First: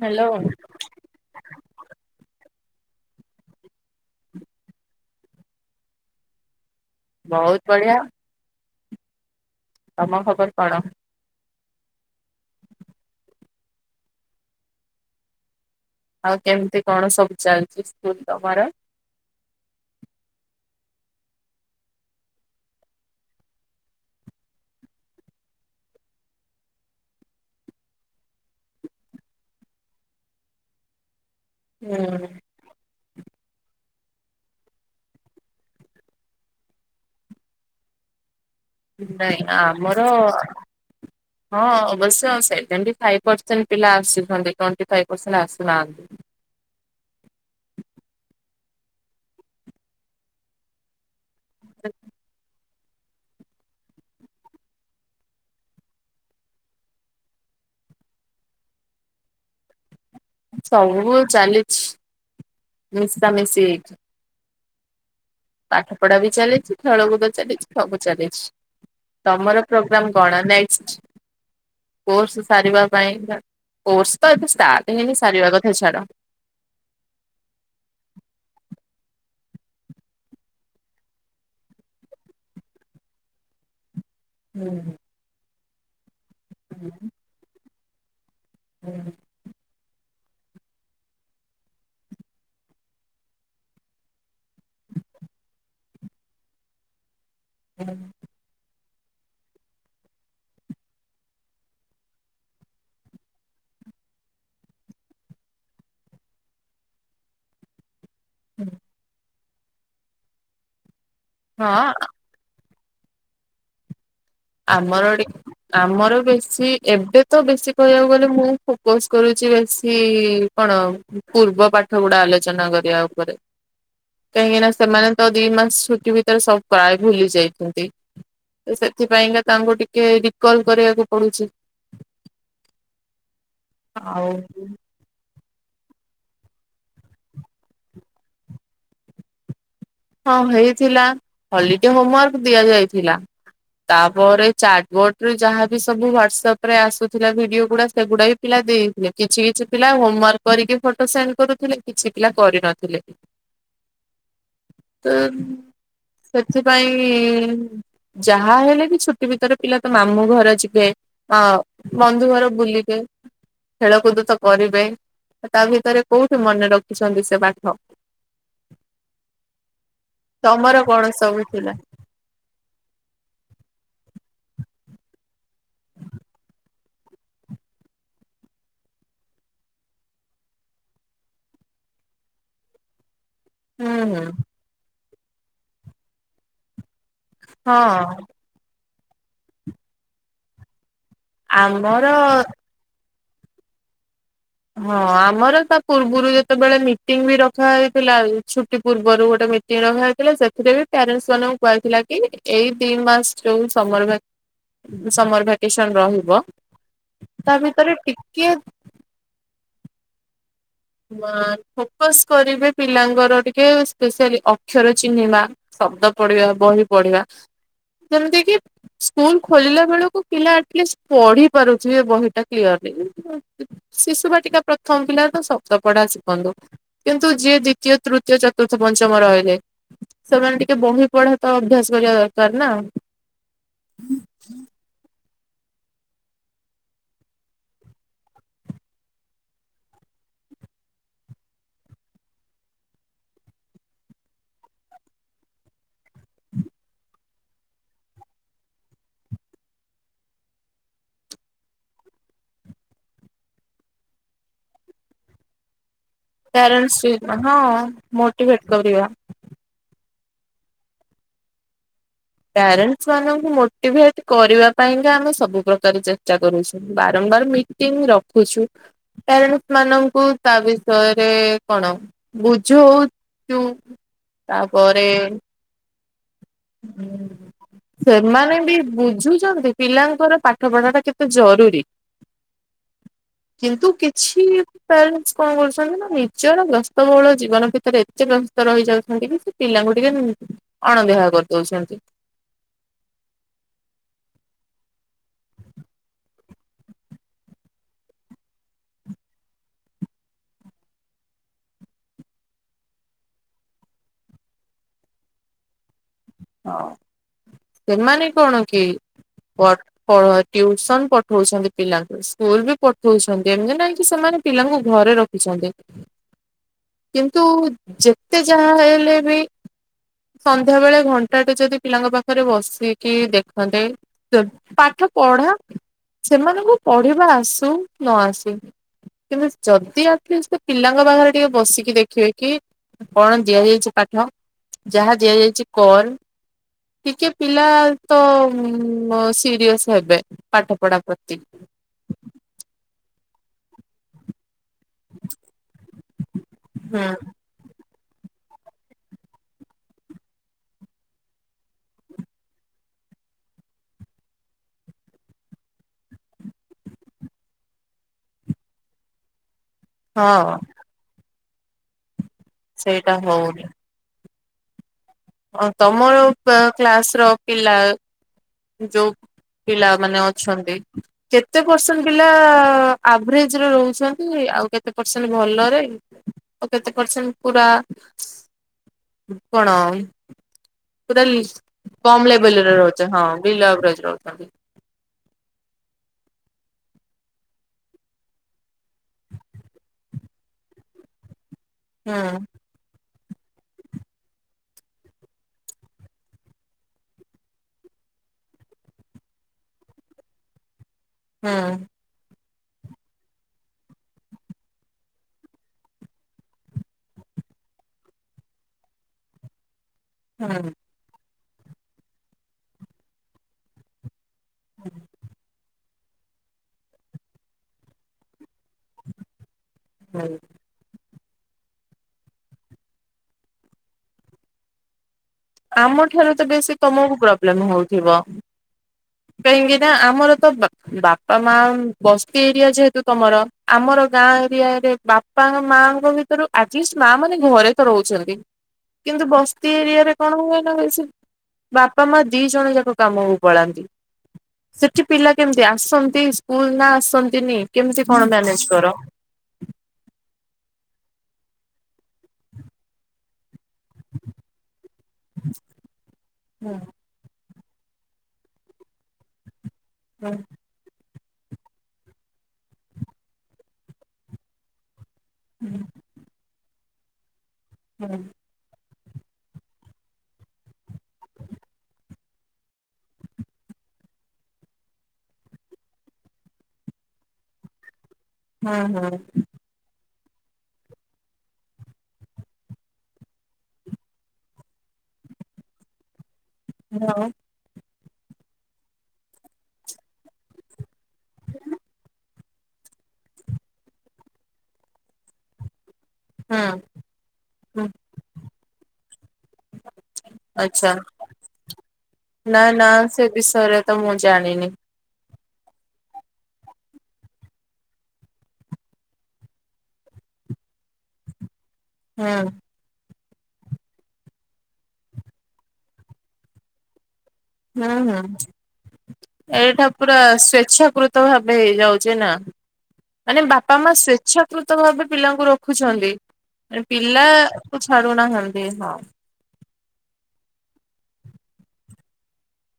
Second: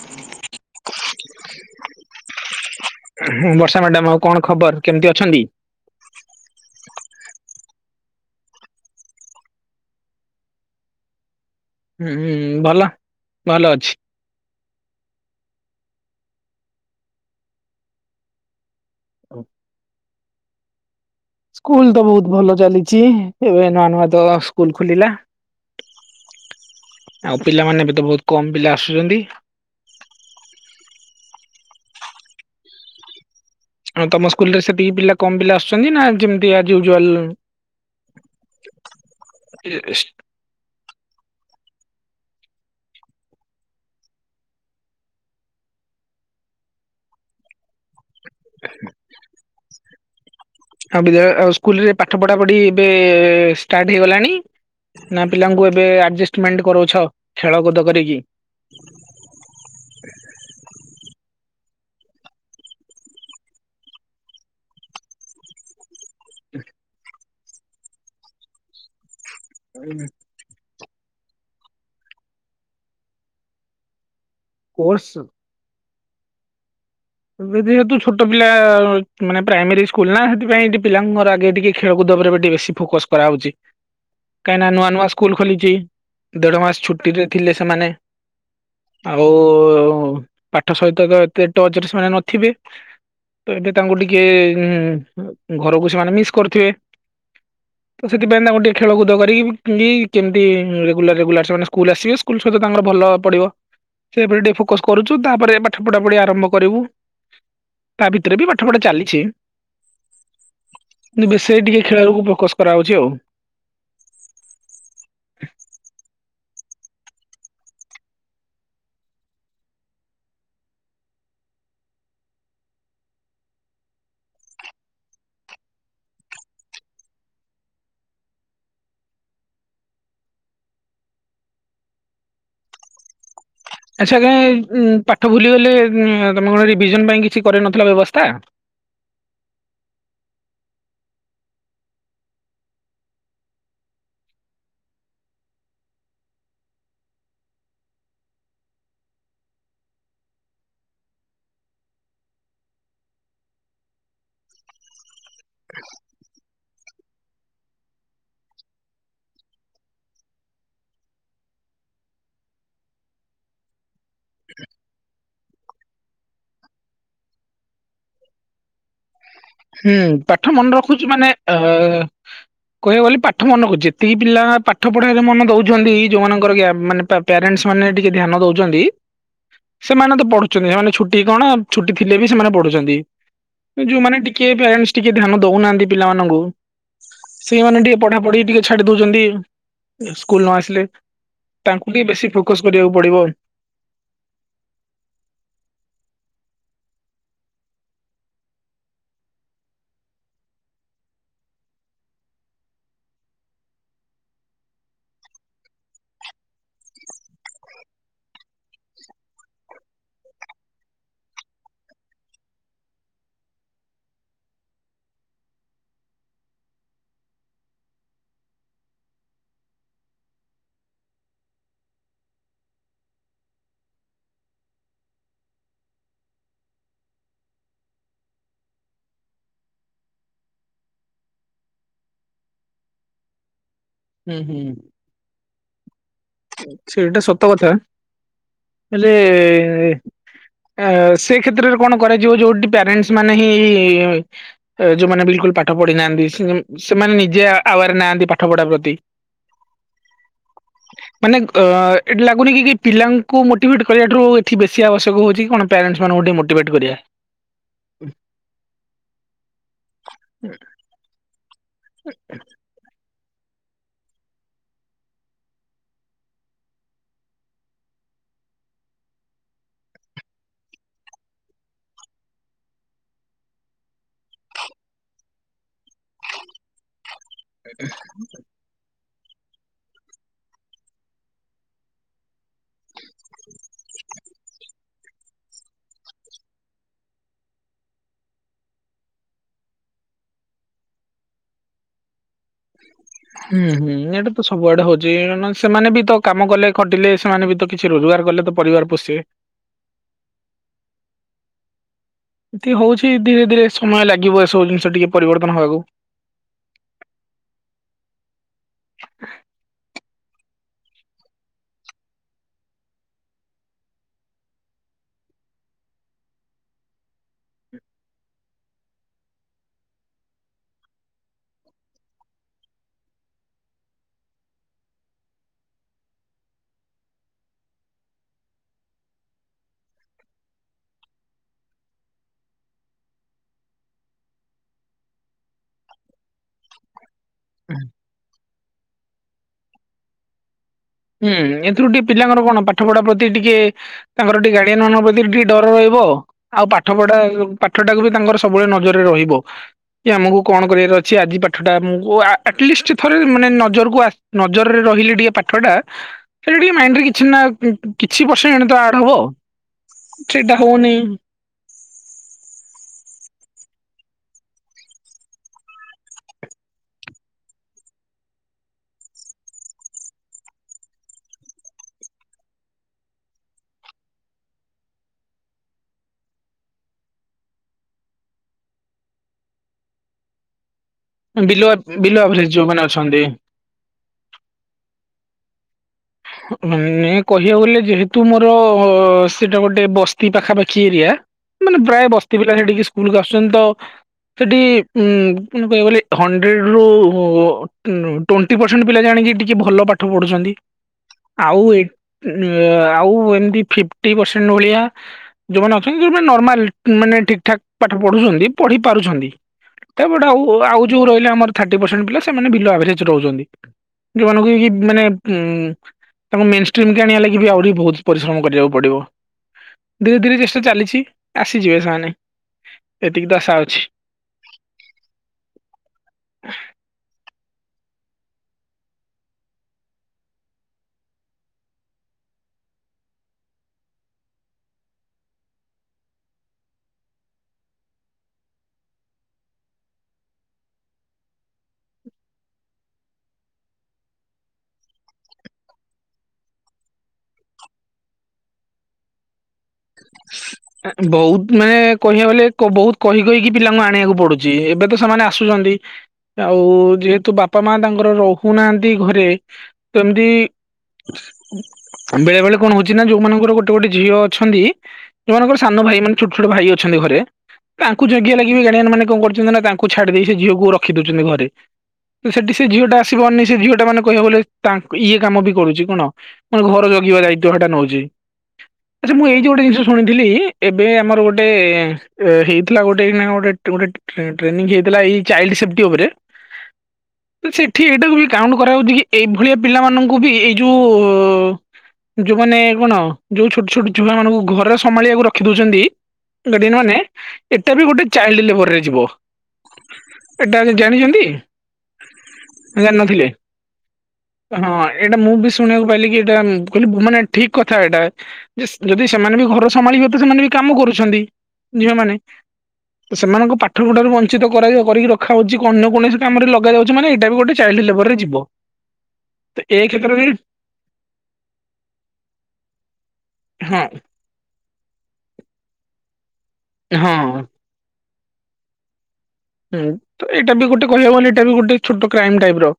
Hello Barsha madam ଆଉ କଣ ଖବର କେମିତି ଅଛନ୍ତି? ବହୁତ ବଢ଼ିଆ ତମ ଖବର କଣ? ହୁଁ ହୁଁ ଭଲ ଭଲ ଅଛି। ଆଉ କେମିତି କଣ ସବୁ ଚାଲିଛି ସ୍କୁଲ ତମର। ଓଉ ସ୍କୁଲ ତ ବହୁତ ଭଲ ଚାଲିଛି ଏବେ ନୂଆ ନୂଆ ତ ସ୍କୁଲ ଖୋଲିଲା। ଆଉ ପିଲାମାନେ ବି ତ ବହୁତ କମ୍ ପିଲା ଆସୁଛନ୍ତି। ହୁଁ ହ ତମ ସ୍କୁଲ ରେ ସେତିକି ପିଲା କମ୍ ପିଲା ଆସୁଛନ୍ତି ନା ଯେମିତି ଆଯୁଆଲ ନାଇଁ ଆମର ହଁ ଅବଶ୍ୟ ସେଭେଣ୍ଟି ଫାଇଭ ପରସେଣ୍ଟ ପିଲା ଆସିଛନ୍ତି ଟୋଣ୍ଟୀ ଫାଇବ୍ ପରସେଣ୍ଟ ଆସୁନାହାନ୍ତି। [inaudible] ଆଉ ବିଦ୍ୟାଳୟ ଆଉ ସ୍କୁଲରେ ପାଠ ପଢ଼ା ପଢ଼ି ଏବେ ଷ୍ଟାର୍ଟ ହେଇଗଲାଣି। ନା ପିଲାଙ୍କୁ ଏବେ ଆଡଜଷ୍ଟମେଣ୍ଟ କରୁଛ ଖେଳକୁଦ କରିକି। ସବୁ ଚାଲିଛି ମିଶା ମିଶି ହେଇକି। ପାଠ ପଢ଼ା ବି ଚାଲିଛି ଖେଳକୁଦ ଚାଲିଛି ସବୁ ଚାଲିଛି। ତମର ପ୍ରୋଗ୍ରାମ କଣ ନେକ୍ସଟ୍? କୋର୍ଷ ସାରିବା ପାଇଁ କୋର୍ଷ ତ ଏବେ ଷ୍ଟାର୍ଟ କୋର୍ସ ହେଇକି ସାରିବା କଥା ଛାଡ଼। ଏବେ ଯେହେତୁ ଛୋଟ ପିଲା ମାନେ ପ୍ରାଇମେରୀ ସ୍କୁଲ ନା ସେଥିପାଇଁ ପିଲାଙ୍କର ଆଗେ ଟିକେ ଖେଳକୁଦ ଉପରେ ବି ଟିକେ ବେଶୀ ଫୋକସ କରାହେଉଛି କାହିଁକିନା ନୂଆ ନୂଆ ସ୍କୁଲ ଖୋଲିଛି ଦେଢ଼ ମାସ ଛୁଟିରେ ଥିଲେ ସେମାନେ ଆଉ ପାଠ ସହିତ ତ ଏତେ ଟଚରେ ମାନେ ନଥିବେ। ତ ଏବେ ତାଙ୍କୁ ଟିକେ ଘରକୁ ସେମାନେ ମିସ୍ କରିଥିବେ ତ ସେଥି ପାଇଁ ତାଙ୍କୁ ଟିକଏ ଖେଳକୁଦ କରିକି କେମିତି ରେଗୁଲାର ରେଗୁଲାର ସେମାନେ ସ୍କୁଲ ଆସିବେ ସ୍କୁଲ ସହିତ ତାଙ୍କର ଭଲ ପଡ଼ିବ ସେ ତାରେ ଟିକେ ଫୋକସ କରୁଛୁ ତାପରେ ପାଠ ପଢ଼ା ପଢ଼ି ଆରମ୍ଭ କରିବୁ। ତା ଭିତରେ ବି ପାଠ ପଢ଼ା ଚାଲିଛି। ବେଶି ଟିକେ ହଁ ଖେଳକୁ ଫୋକସ କରାହଉଛି ଆଉ। ଆମର ଏଠିକି ଆମର ବେଶୀ ଏବେ ତ ବେଶୀ କହିବାକୁ ଗଲେ ମୁଁ ଫୋକସ୍ କରୁଛି ବେଶୀ କଣ ପୂର୍ବ ପାଠ ଗୁଡ଼ା ଆଲୋଚନା କରିବା ଉପରେ। କାହିଁକି ନା ସେମାନେ ତ ଦି ମାସ ଛୁଟି ଭିତରେ ସବୁ ପ୍ରାୟ ଭୁଲି ଯାଇଛନ୍ତି। [unintelligible] ସେଥିପାଇଁକା ତାଙ୍କୁ ଟିକେ ରିକଲ କରିବାକୁ ପଡୁଛି। ଆଚ୍ଛା ଆଉ ଆଜ୍ଞା ଉ ପାଠ ଭୁଲିଗଲେ ତମ ଗ ରିଭିଜନ ପାଇଁ କିଛି କରିନଥିଲା ବ୍ୟବସ୍ଥା। ହଁ ହେଇଥିଲା ହଲିଡେ ହୋମୱାର୍କ ଦିଆଯାଇଥିଲା। ତାପରେ ଚାଟବୋର୍ଡ ରୁ ଯାହାବି ସବୁ ହ୍ୱାଟସଆପ୍ ରେ ଆସୁଥିଲା ଭିଡିଓ ଗୁଡ଼ା ସେଗୁଡ଼ା ବି ପିଲା ଦେଇଥିଲେ କିଛି କିଛି ପିଲା ହୋମୱାର୍କ କରିକି ଫଟୋ ସେଣ୍ଡ କରୁଥିଲେ କିଛି ପିଲା କରିନଥିଲେ। ତ ସେଥିପାଇଁ ଯାହା ହେଲେ ବି ଛୁଟି ଭିତରେ ପିଲା ତ ମାମୁଁ ଘର ଯିବେ। ଅ ବନ୍ଧୁଘର ବୁଲିବେ। ଖେଳକୁଦ ତ କରିବେ ତା ଭିତରେ କୋଉଠି ମନେ ରଖିଛନ୍ତି ସେ ପାଠ। ହୁଁ ପାଠ ତମର କଣ ମନରଖୁଚି ମାନେ ସବୁ ଆ ଥିଲା? କହିବାକୁ ଗଲେ ପାଠ ମନ ରଖୁଚି ଯେତିକି ପିଲା ପାଠ ପଢାରେ ମନ ଦଉଛନ୍ତି ଯୋଉମାନଙ୍କର ଗ୍ୟା ମାନେ ପା ପ୍ୟାରେଣ୍ଟସ୍ ମାନେ ଟିକେ ଧ୍ୟାନ ଦଉଛନ୍ତି ସେମାନେ ତ ପଢୁଛନ୍ତି ସେମାନେ ଛୁଟି କଣ ଛୁଟି ଥିଲେ ବି ସେମାନେ ପଢୁଛନ୍ତି। ହୁଁ ଯୋଉମାନେ ହୁଁ ଟିକେ ପ୍ୟାରେଣ୍ଟସ୍ ଟିକେ ଧ୍ୟାନ ଦଉନାହାନ୍ତି ପିଲାମାନଙ୍କୁ ସେଇମାନେେ ଟିକେ ହଁ ପଢା ପଢି ଟିକେ ଛାଡ଼ି ଦଉଛନ୍ତି ସ୍କୁଲ ନ ଆସିଲେ ତାଙ୍କୁ ଆମର ବିିକ ବେଶୀ ଫୋକସ୍ କରିବାକୁ ପଡ଼ିବ। ହଁ ଆମର ତା ପୂର୍ବରୁ ଯେତେବେଳେ ମିଟିଂ ବି ରଖା ହେଇଥିଲା ଛୁଟି ପୂର୍ବରୁ ଗୋଟେ ମି [unintelligible] ଥିଲା ସେଥିରେ ବି ପ୍ୟାରେଣ୍ଟସ୍ ମାନଙ୍କୁ କୁହାଥିଲା କି ଏଇ ଦି ମାସ ଯୋଉ ସମରଭା ସମରଭାକେସନ ରହିବ ତା ଭିତରେ ଟିକେ ହ ଫୋକସ୍ କରିବେ ପିଲାଙ୍କର ଟିକେ ସ୍ପେସିଆଲି ଅକ୍ଷର ଚିହ୍ନିବା ଶବ୍ଦ ପଢିବା ବହି ପଢିବା ଯେମିତି କିି ସ୍କୁଲ ଖୋଲିଲା ବେଳକୁ ପିଲା ଆଟଲିଷ୍ଟ ପଢି ପାରୁଥିବେ ବହିଟା କ୍ଲିୟରଲି। ଶିଶୁ ବାଟିକା ପ୍ରଥମ ପିଲାର ତ ସବ [unintelligible] କିନ୍ତୁ ଯିଏ ଦ୍ଵିତୀୟ ତୃତୀୟ ଚତୁର୍ଥ ପଞ୍ଚମ ରହିଲେ ସେମାନେ ଟିକେ ବହି ପଢା ତ ଅଭ୍ୟାସ କରିବା ଦରକାର ନା। ହୁଁ ହୁଁ ସେଇଟା ସତ କଥା। ହେଲେ ଏଏ ସେ କ୍ଷେତ୍ରରେ କଣ କରାଯିବ ଯୋଉଠି ପ୍ୟାରେଣ୍ଟସ ମାନେ ହିଁ ଇ ଏ ଯୋଉମାନେ ବିଲକୁଲ ପାଠ ପଢି ନାହାନ୍ତି ସେ ସେମାନେ ନିଜେ ଆୱାର୍ ନାହାନ୍ତି ପାଠ ପଢା ପ୍ରତି। ତି। ମାନେ ଅ ଏଠି ଲାଗୁନି କି କି ପିଲାଙ୍କୁ ମୋଟିଭେଟ କରିବାଠୁ ଏଠି ବେଶୀ ଆବଶ୍ୟକ ହଉଛି କଣ? ପ୍ୟାରେଣ୍ଟସ୍ ମାନଙ୍କୁ ଟିକେ ମୋ ପ୍ୟାରେଣ୍ଟସ୍ ଇ ହଁ ମୋଟିଭେଟ୍ କରିବା। ହୁଁ। [unintelligible] ପ୍ୟାରେଣ୍ଟସ୍ ମାନଙ୍କୁ ମୋଟିଭେଟ କରିବା ପାଇଁକା ଆମେ ସବୁ ପ୍ରକାର ଚେଷ୍ଟା କରୁଛୁ। ବାରମ୍ବାର ମି ମିଟିଁ ରଖୁଛୁ। ପ୍ୟାରେଣ୍ଟସ୍ ମାନଙ୍କୁ ତା ବିଷୟରେ କଣ? ବୁଝଉଚୁ। ତାପରେ ସେମାନେ ବି ବୁଝୁଚନ୍ତି। ପିଲାଙ୍କର ପାଠପଢା ଟା କେତେ ଜରୁରୀ। କିନ୍ତୁ କିଛି ପ୍ୟାରେଣ୍ଟସ୍ କଣ କରୁଛନ୍ତି ନା ନିଜର ବ୍ୟସ୍ତବହୁଳ ଜୀବନ ଭିତରେ ଏତେ ବ୍ୟସ୍ତ ରହି ଯାଉଛନ୍ତି କି ପିଲାଙ୍କୁ ଟିକେ ଅଣଦେଖା କରିଦଉଛନ୍ତି। ହୁଁ ହୁଁ ଏଇଟା ତ ସବୁଆଡେ ହଉଛି କାରଣ ସେମାନେ ବି ତ କାମ କଲେ ଖଟିଲେ ସେମାନେ ବି ତ କିଛି ରୋଜଗାର କଲେ ତ ପରିବାର ପୋଷିବେ। କି ହଉଛି ଧୀରେ ଧୀରେ ସମୟ ଲାଗିବ ଏସବୁ ଜିନିଷ ଟିକେ ପରିବର୍ତ୍ତନ ହବାକୁ। ହଁ ସେମାନେ କଣ କି ବ [unintelligible] ଟିଉସନ ପଠଉଛନ୍ତି ପିଲାଙ୍କୁ, ସ୍କୁଲ ବି ପଠଉଛନ୍ତି, ଏମତି ନାଇଁ କି ସେମାନେ ପିଲାଙ୍କୁ ଘରେ ରଖ ଛନ୍ତି। କିନ୍ତୁ ଯେତେ ଯାହା ହେଇଲେ ବି ସନ୍ଧ୍ୟାବେଳେ ଘ ଘଣ୍ଟା ଟେ ଯଦି ପିଲାଙ୍କ ପାଖରେ ବସିକି ଦେଖନ୍ତେ ପାଠ ପଢାଅ ସେମାନଙ୍କୁ ପଢିବା ଆସୁ ନ ଆସୁ। କିନ୍ତୁ ଯଦି ଆଟଲିଷ୍ଟ୍ ପିଲାଙ୍କ ପାଖରେ ଟିକେ ବସିକି ଦେଖିବେ କି କଣ ଦିଆଯାଇଛି ପାଠ? ଯାହା ଦିଆଯାଇଛି କର। ଟିକେ ପିଲା ତ ଉଁ ସିରିଅସ ହେବେ ପାଠ ପଢା ପ୍ରତି। ତ୍ରୁଟି ପିଲାଙ୍କର କଣ ପାଠପଢା ପ୍ରତି ଟିକେ ତାଙ୍କର ଟିକେ ଗାଡିଆନ ମାନଙ୍କ ପ୍ରତି ଟିକେ ଡର ରହିବ। ଆଉ ପାଠ ହୁଁ ପଢା ପାଠଟାକୁ ବି ତାଙ୍କର ସବୁବେଳେ ନଜରରେ ରହିବ। କି ଆମକୁ କଣ କରିବାର ଅଛି ଆଜି ପାଠଟା ଆମକୁ ଆଟଲିଷ୍ଟ ଥରେ ମାନେ ନଜରକୁ ଆସି ନଜରରେ ରହିଲେ ଟିକେ ପାଠଟା ସେଇଟା ଟିକେ ମାଇଣ୍ଡ ରେ କିଛି ନା କିଛି ପରସେଣ୍ଟ ତ ଆଡ ହବ। ହଁ। ସେଇଟା ହଉନି। ସେଇଟା ହଉନି। ଅ ତମରପା କ୍ଲାସ ର ପିଲା ଯୋଉ ପିଲାମାନେ ଅଛନ୍ତି। କେତେ ପରସେଣ୍ଟ ପିଲା ଆଭରେଜ ରେ ରହୁଛନ୍ତି ଆଉ କେତେ ପରସେଣ୍ଟ ଭଲରେ। ଓ କେତେ ପରସେଣ୍ଟ ପୁରା କଣ ପୁରା ଇସ୍ ବିଲୋ ବିଲୋ କମ୍ ଆଭରେଜ ଲେବଲ୍ ରେ ଯୋଉମାନେ ରହୁଛନ୍ତି ଅଛନ୍ତି ହଁ। ବିଲୋ ଆଭରେଜ ରହୁଥାନ୍ତି। ଉଁ ମାନେ କହିବାକୁ ଗଲେ ଯେହେତୁ ମୋର ଅ ସେଇଟା ଗୋଟେ ବସ୍ତି ପାଖାପାଖି ଏରିଆ। ମାନେ ପ୍ରାୟ ହୁଁ ବସ୍ତି ପିଲା ସେଠିକି ସ୍କୁଲକୁ ଆସୁଛନ୍ତି ତ। ସେଠି ଉ ମାନେ କହିବାକୁ ଗଲେ ହଣ୍ଡ୍ରେଡ ରୁ ଟୋଣ୍ଟି ପରସେଣ୍ଟ ପିଲା ଜାଣିକି ଟିକେ ଭଲ ପାଠ ପଢୁଛନ୍ତି। ହୁଁ ଆଉ ଆଇ ଉଁ ଆଉ ଏମତି ଫିଫ୍ଟି ପରସେଣ୍ଟ ଓଳିଆ ଯୋଉମାନେ ଅଛନ୍ତି ଯୋଉମାନେ ନର୍ମାଲ ମାନେ ଠିକ ଠାକ ପାଠ ପଢୁଛନ୍ତି ପଢି ପାରୁଛନ୍ତି। ତାପଟେ ଆଉ ହୁଁ ଆଉ ଯୋଉ ରହିଲା ଆମର ଥାର୍ଟି ପରସେଣ୍ଟ ପିଲା ସେମାନେ ବିଲୋ ଆଭରେଜ୍ ରହୁଛନ୍ତି। ଯେଉଁମାନଙ୍କୁ କି ମାନେ ଉଁ ତାଙ୍କୁ ମେନ୍ ଷ୍ଟ୍ରିମ କି ଆଣିବା ଲାଗି ବି ଆହୁରି ବୋହୁତ ପରିଶ୍ରମ କରିବାକୁ ପଡିବ ଧୀରେ ଧୀରେ ହୁଁ ଚେଷ୍ଟା ଚାଲିଛି। ଆସିଯିବେ ସେମାନେ ଏତିକି ତ ଆଶା ଅଛି। ଆମଠାରୁ ତ ବେଶୀ ତମକୁ ପ୍ରୋବ୍ଲେମ ହୋଉଥିବ। କାହିଁକି ନା ଆମର ତ ବାପା, ମା ବସ୍ତି ଏରିଆ ଯେହେତୁ ତମର ଆମର ଗାଁ ଏରିଆରେ ବା ପା ମାଙ୍କ ଭିତରୁ ଆଟଲିଷ୍ଟ ମା ମାନେ ଘରେ ତ ରହୁଚନ୍ତି, କିନ୍ତୁ ବସ୍ତି ଏରିଆରେ କଣ ହୁଏ ନା ବେଶୀ ବାପା, ମା ଦି ଜଣ ଯାକ କାମକୁ ପଳାନ୍ତି। ସେଠି ପିଲା କେମିତି ଆସନ୍ତି ସ୍କୁଲ ନା ଆସନ୍ତିନି କେମିତି କଣ ମ୍ୟାନେଜ କର। ବୋହୁତ ମାନେ କହିବାକୁ ଗଲେ କୋ ବୋହୁତ କହି କହିକି ପିଲାଙ୍କୁ ଆ ଣିବାକୁ ପଡୁଚି ଏବେ ତ ସେମାନେ ଆସୁଚନ୍ତି ଆଉ ହୁଁ ଯେହେତୁ ବା ପା, ମା ତାଙ୍କର ରହୁନାହାନ୍ତି ଘରେ ତ ଏମିତି ହୁଁ ବେଳେ ବେଳେ କଣ ହୋଉଚି ନା ଯୋଉମାନଙ୍କର ଗୋଟେ ଗୋଟେ ଝିଅ ଅଛନ୍ତି। ଯୋଉ ମାନଙ୍କର ସାନ ଭାଇ ମାନେ ଛୋଟ ଛୋଟ ଭାଇ ଅଛନ୍ତି ଘରେ ତାଙ୍କୁ ହୁଁ ଜଗିବା ଲାଗି ଆଜି ବି ଗାଡିଆନ ମାନେ କଣ କରୁଚନ୍ତି ନା ତାଙ୍କୁ ଛାଡି ଦେଇ ସେ ଝିଅକୁ ରଖି ଦୋଉଚନ୍ତି ଘରେ। ତ ସେଠି ସେ ଝିଅ ଟା ଆସିପାରୁନି ସେ ଝିଅଟା ମାନେ କହିବାକୁ ଗଲେ ତା ଇଏ କାମ ବି କରୁଚି କନ ମାନେ ଘର ଜଗିବା ଦାୟିତ୍ୱ ହେଟା ନୋଉଚି। ହୁଁ ଆଚ୍ଛା ହୁଁ ମୁଁ ଏଇଠି ଗୋଟେ ଜିନିଷ ମୁଁ ଶୁଣିଥିଲି ଏବେ ଆମର ଗୋଟେ ଏ ହେଇଥିଲା ଗୋଟେ ଏଇନା ଗୋଟେ ଟୁ ଗୋଟେ ଟ୍ରେ-ଟ୍ରେ-ଟ୍ରେନିଂ ହେଇଥିଲା ଏଇ ଚାଇଲ୍ଡ ସେଫ୍ଟି ଓପରେ। ହାଲୋ। [inaudible] ସେଠି ଏଇଟାକୁ ବି କାଉଣ୍ଟ କରାହୋଉଚି କି ଏଇଭଳିଆ ପିଲାମାନଙ୍କୁ ବି ଏଇ ଯୋଉ ଯୋଉମାନେ କଣ ଯୋଉ ଛୋଟ ଛୋଟ ଛୁଆ ମାନଙ୍କୁ ଘରେ ସମ୍ଭାଳିବାକୁ ରଖି ଦୋଉଚନ୍ତି। ହୁଁ ଗାଡିଆନ ମାନେ ଏଟା ହୁଁ ବି ଗୋଟେ ଚାଇଲ୍ଡ ଲେବରରେ ଯିବ। ଏଟା ଆଗେ ଜାଣିଚନ୍ତି? ନାଁ ନାଁ ସେ ବିଷୟରେ ତ ମୁଁ ଜାଣି ହଁ ଏଇଟା ମୁଁ ବି ଶୁଣିବାକୁ ପାଇଲିି କି ଏଟା କହିଲି ମାନେ ଠିକ୍ କଥା ଏଟା ଯେ ଯଦି ସେମାନେ ବି ଘର ସମ୍ଭାଳିବ ତ ସେମାନେ ବି କାମ କରୁଛନ୍ତି ଝିଅମାନେ। ହୁଁ ସେମାନଙ୍କୁ ପାଠ ପଢାରୁ ବଂଞ୍ଚିତ କରାଯା କରିକି ରଖା ହୋଉଚି ଅନ୍ୟ କୌଣସି କାମରେ ଲଗା ଯାଉଚ ମାନେ ଏଟା ବି ଗୋଟେ ଚାଇଲ୍ଡ ହୁଁ ଲେବରରେ ହୁଁ ଯିବ। ତ ଏ ଏଇଟା ପୁରା କ୍ଷେତ୍ରରେ ସ୍ଵେଚ୍ଛାକୃତ ଭାବେ ହେଇଯାଉଚି ନା। ମାନେ ବାପା ମା ହଁ ସ୍ୱେ ଚ୍ଛାକୃତ ଭାବେ ପିଲାଙ୍କୁ ରଖୁଛନ୍ତି ପିଲା ହଁ କୁ ଛାଡୁନାହାନ୍ତି ହଁ। ହୁଁ ତ ଏଇଟା ବି ଗୋଟେ କହିବାକୁ ଗଲେ ଏଟା ବି ଗୋଟେ ଛୋଟ କ୍ରାଇମ୍ ଟାଇପର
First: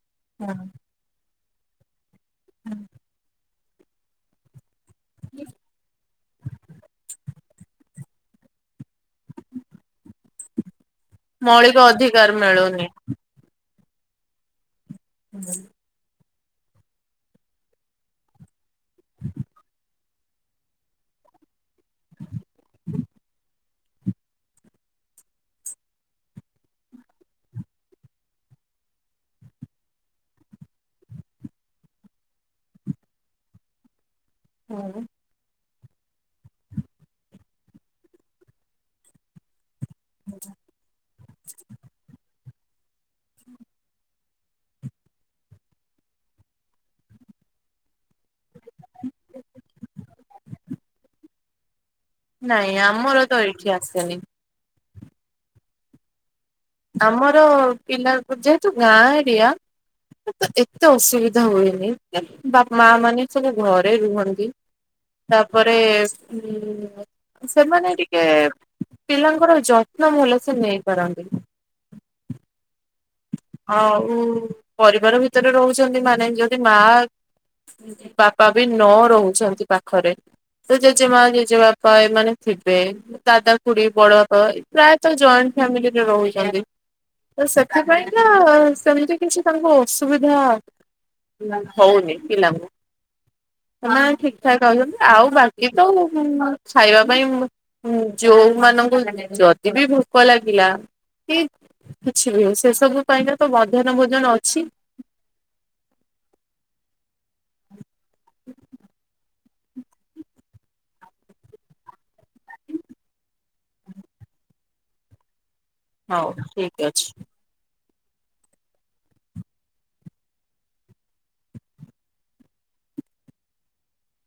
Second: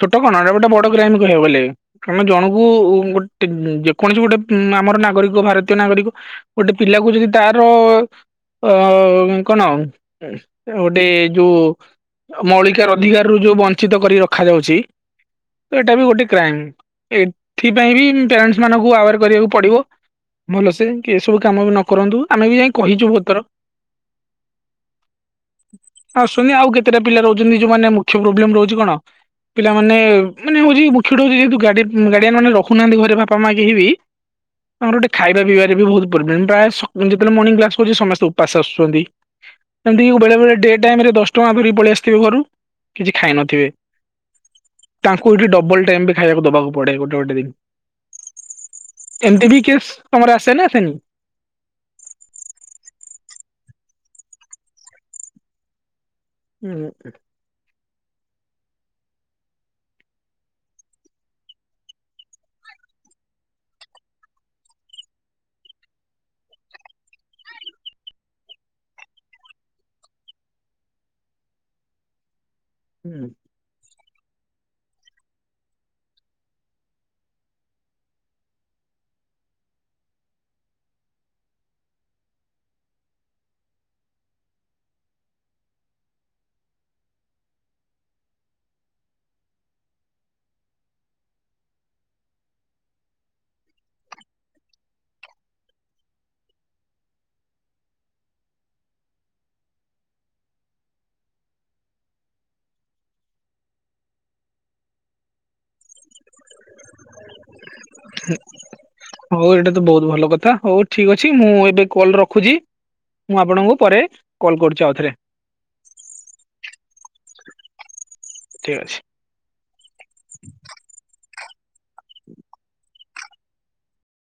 ଛୋଟ କଣ ଏଟା ଗୋଟେ ବଡ କ୍ରାଇମ୍ କହିବାକୁ ଗଲେ। ଆମେ ଜଣକୁ ଗୋଟେ ଯେକୌଣସି ଗୋଟେ ଉଁ ଆମର ନାଗରିକ ଭାରତୀୟ ନାଗରିକ ଗୋଟେ ପିଲାକୁ ଯଦି ତାର ଅ କଣ ଉଁହୁଁ ଗୋଟେ ଯୋଉ ମୌଳିକ ଅଧିକାର ମିଳୁନି। ମୌଳିକାର ଅଧିକାରରୁ ଯୋଉ ବଞ୍ଚିତ କରି ରଖାଯାଉଚି। [inaudible] ଏଟା ବି ଗୋଟେ କ୍ରାଇମ୍ ଏଥିପାଇଁ ବି ପ୍ୟାରେଣ୍ଟସ ମାନଙ୍କୁ ଆୱାର କରିବାକୁ ପଡିବ। ଭଲସେ କି ଏସବୁ କାମ ବି ନକରନ୍ତୁ। ଆମେ ବି ଯାଇ କହିଚୁ ବୋହୁତ ଥର। ଆସୁନି ଆଉ କେତେଟା ପିଲା ରହୁଚନ୍ତି ଯୋଉମାନେ ମୁଖ୍ୟ ପ୍ରୋବ୍ଲେମ ରହୁଚି କଣ ପିଲାମାନେ ମାନେ ହୋଉଚି ମୁଖ୍ୟଟି ହୋଉଚି ଯେହେତୁ ଗାଡିଆନ୍ ଗାଡିଆନ୍ ମାନେ ରହୁନାହାନ୍ତି ଘରେ ବାପା ମା କେହି ବି ତାଙ୍କର ହୁଁ ଗୋଟେ ଖାଇ ବା ପିଇବାରେ ବୋହୁତ ପ୍ରୋରବ୍ଲେମ। ପ୍ରାୟ ସ ଯେତେବେଳେ ମର୍ଣ୍ଣିଂ କ୍ଲାସ କରୁଚି ସମସ୍ତେ ଉପାସ ଆସୁଚନ୍ତି ଏମିତି ବେଳେ ଡେ ଟାଇମରେ ଦଶ ଟଙ୍କା ଧିରିକି ପଳେଇ ଆସିଥିବେ ଘରୁ କିଛି ଖାଇ ନଥିବେ। ତାଙ୍କୁ ଏଇଠି ଡବଲ ଟାଇମ୍ ବି ଖାଇକୁ ଦବାକୁ ପଡେ ଗୋଟେ ଗୋଟେ ଦିନ୍। ଏମିତି ବି କେସ୍ ତମର ଆସେ ନା ଆସନି? ନାଇଁ ଆମର ତ ଏଠି ଆସେନି। ଆମର ପିଲାକୁ ଯେହେତୁ ଗାଁ ଏରିଆ ତ ଏତେ ଅସୁବିଧା ହୁଏନି। [unintelligible] ବାପା, ମା ମାନେ ସବୁ ଘରେ ରୁହନ୍ତି। ତାପରେ ଉଁ ସେମାନେ ଟିକେ ପିଲାଙ୍କର ଯତ୍ନ ଭଲସେ ନେଇପାରନ୍ତି। ହୁଁ ଆଉ ପରିବାର ଭିତରେ ରହୁଛନ୍ତି ମାନେ ଯଦି ମା ବାପା ବି ନ ରହୁଛନ୍ତି ପାଖରେ ତ ଜେଜେମା ଜେଜେ ବାପା ଏମାନେ ଥିବେ। ଦାଦା ଖୁଡି ବଡ ବାପା ପ୍ରାୟତଃ ଜଏଣ୍ଟ ଫ୍ୟାମିଲିରେ ରହୁଛନ୍ତି। ତ ସେଥିପାଇଁ ନା ସେମିତି କିଛି ତାଙ୍କୁ ଅସୁବିଧା ହଉନି ପିଲାଙ୍କୁ। ନା ଠିକ ଠାକ ଆଉଛନ୍ତି। ଆଉ ବାକି ତ ଖାଇବା ପାଇଁ ଯୋଉମାନଙ୍କୁ ଯଦି ବି ଭୋକ ଲାଗିଲା। କିଛି ନୁହଁ ସେ ସବୁ ପାଇଁକା ତ ମଧ୍ୟାହ୍ନ ଭୋଜନ ଅଛି। ହଉ ଏଇଟା ତ ବହୁତ ଭଲ କଥା ହଉ ଠିକ ଅଛି ମୁଁ ଏବେ କଲ ରଖୁଛି। ମୁଁ ଆପଣଙ୍କୁ ପରେ କଲ୍ କରୁଛି ଆଉଥରେ। ହଉ ଠିକ୍ ଅଛି। ଠିକ ଅଛି।